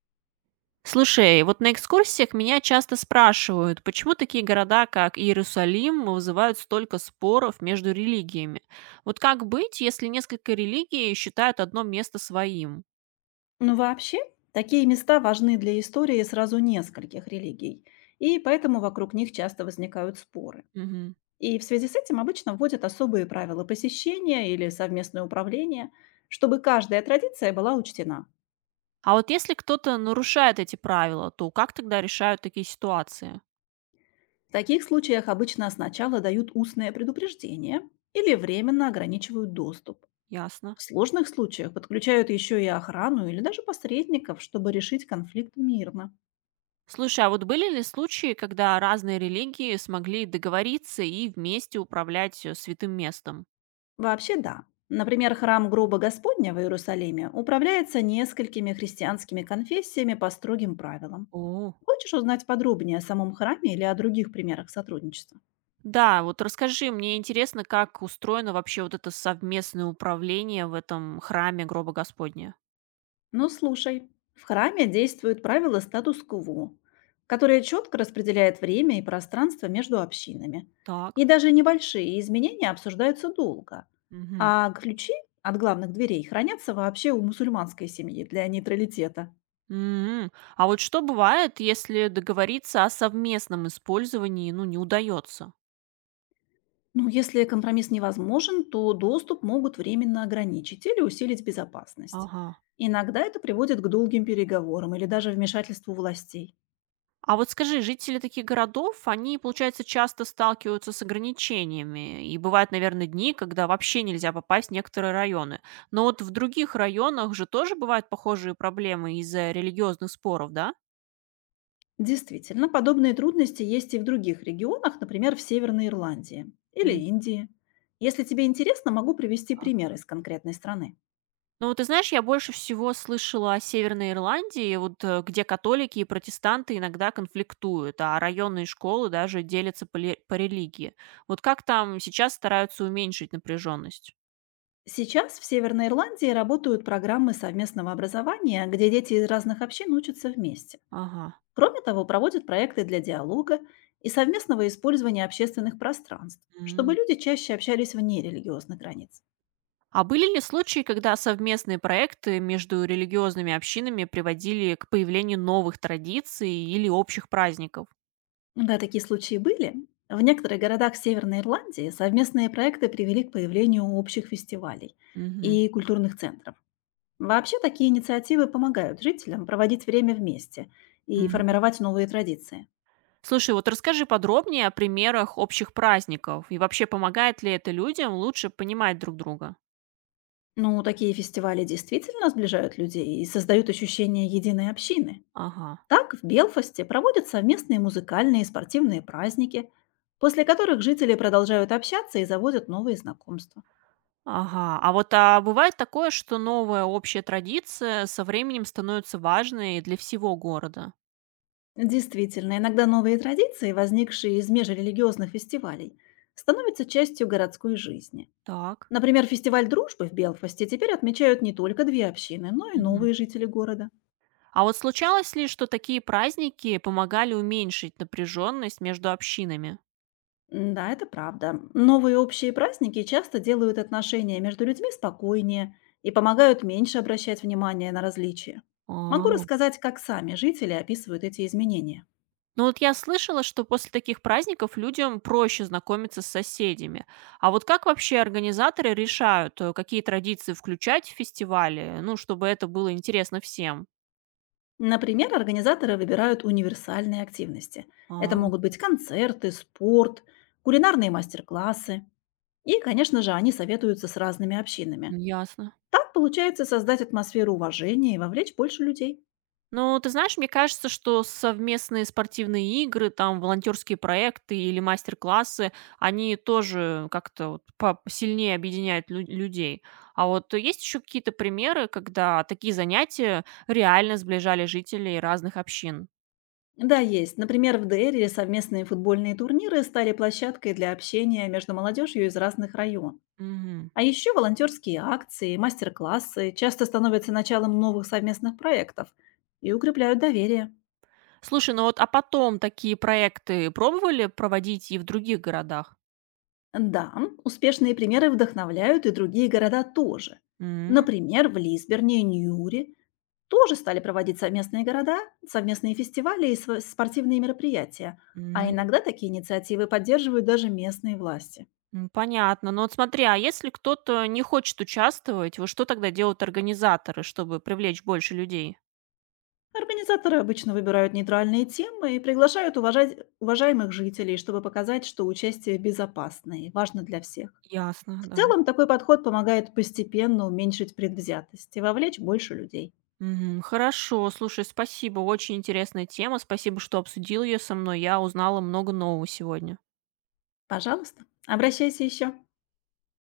Слушай, вот на экскурсиях меня часто спрашивают, почему такие города, как Иерусалим, вызывают столько споров между религиями. Вот как быть, если несколько религий считают одно место своим? Ну, вообще, такие места важны для истории сразу нескольких религий, и поэтому вокруг них часто возникают споры. Мгм. И в связи с этим обычно вводят особые правила посещения или совместное управление, чтобы каждая традиция была учтена. А вот если кто-то нарушает эти правила, то как тогда решают такие ситуации? В таких случаях обычно сначала дают устное предупреждение или временно ограничивают доступ. Ясно. В сложных случаях подключают еще и охрану или даже посредников, чтобы решить конфликт мирно. Слушай, а вот были ли случаи, когда разные религии смогли договориться и вместе управлять святым местом? Вообще да. Например, храм Гроба Господня в Иерусалиме управляется несколькими христианскими конфессиями по строгим правилам. О, Хочешь узнать подробнее о самом храме или о других примерах сотрудничества? да, вот расскажи, мне интересно, как устроено вообще вот это совместное управление в этом храме гроба Господня. Ну слушай, в храме действуют правила статус-кво, которые четко распределяют время и пространство между общинами. Так. И даже небольшие изменения обсуждаются долго. Мгм. А ключи от главных дверей хранятся вообще у мусульманской семьи для нейтралитета. М. А вот что бывает, если договориться о совместном использовании, ну, не удается? Ну, если компромисс невозможен, то доступ могут временно ограничить или усилить безопасность. Ага. Иногда это приводит к долгим переговорам или даже вмешательству властей. А вот скажи, жители таких городов, они, получается, часто сталкиваются с ограничениями. И бывают, наверное, дни, когда вообще нельзя попасть в некоторые районы. Но вот в других районах же тоже бывают похожие проблемы из-за религиозных споров, да? Действительно, подобные трудности есть и в других регионах, например, в Северной Ирландии или Индии. Если тебе интересно, могу привести М. пример из конкретной страны. Ну, ты знаешь, я больше всего слышала о Северной Ирландии, где католики и протестанты иногда конфликтуют, а районные школы даже делятся по религии. Вот как там сейчас стараются уменьшить напряженность? Сейчас в Северной Ирландии работают программы совместного образования, где дети из разных общин учатся вместе. Ага. Кроме того, проводят проекты для диалога и совместного использования общественных пространств, чтобы М. люди чаще общались вне религиозных границ. А были ли случаи, когда совместные проекты между религиозными общинами приводили к появлению новых традиций или общих праздников? Да, такие случаи были. В некоторых городах Северной Ирландии совместные проекты привели к появлению общих фестивалей Мгм. и культурных центров. Вообще такие инициативы помогают жителям проводить время вместе и формировать новые традиции. Слушай, вот расскажи подробнее о примерах общих праздников и вообще помогает ли это людям лучше понимать друг друга? Ну, такие фестивали действительно сближают людей и создают ощущение единой общины. Ага, Так, в Белфасте проводят совместные музыкальные и спортивные праздники, после которых жители продолжают общаться и заводят новые знакомства. ага. А вот бывает такое, что новая общая традиция со временем становится важной для всего города? Действительно, иногда новые традиции, возникшие из межрелигиозных фестивалей, становятся частью городской жизни. Так. Например, фестиваль дружбы в Белфасте теперь отмечают не только две общины, но и Мгм. новые жители города. А вот случалось ли, что такие праздники помогали уменьшить напряженность между общинами? М-да, это правда. Новые общие праздники часто делают отношения между людьми спокойнее и помогают меньше обращать внимание на различия. Могу А. рассказать, как сами жители описывают эти изменения. Ну вот я слышала, что после таких праздников людям проще знакомиться с соседями. А вот как вообще организаторы решают, какие традиции включать в фестивале, ну, чтобы это было интересно всем? Например, организаторы выбирают универсальные активности. Это А, могут быть концерты, спорт, кулинарные мастер-классы. И, конечно же, они советуются с разными общинами. ну, ясно. Так получается создать атмосферу уважения и вовлечь больше людей. Ну, ты знаешь, мне кажется, что совместные спортивные игры, там, волонтерские проекты или мастер-классы, они тоже как-то сильнее объединяют людей. А вот есть еще какие-то примеры, когда такие занятия реально сближали жителей разных общин? Да, есть. Например, в Дейре совместные футбольные турниры стали площадкой для общения между молодежью из разных районов. Мгм. А еще волонтерские акции, мастер-классы часто становятся началом новых совместных проектов и укрепляют доверие. Слушай, ну вот, а потом такие проекты пробовали проводить и в других городах? Да, успешные примеры вдохновляют и другие города тоже. М, Например, в Лисберне и Ньюри тоже стали проводить совместные города, совместные фестивали и спортивные мероприятия. А м, иногда такие инициативы поддерживают даже местные власти. м, понятно. Но вот смотри, а если кто-то не хочет участвовать, вот что тогда делают организаторы, чтобы привлечь больше людей? Организаторы обычно выбирают нейтральные темы и приглашают уважать уважаемых жителей, чтобы показать, что участие безопасно и важно для всех. Ясно, В да. целом такой подход помогает постепенно уменьшить предвзятость и вовлечь больше людей. Мгм. Хорошо, слушай, спасибо, очень интересная тема, спасибо, что обсудил ее со мной, я узнала много нового сегодня. Пожалуйста, обращайся еще.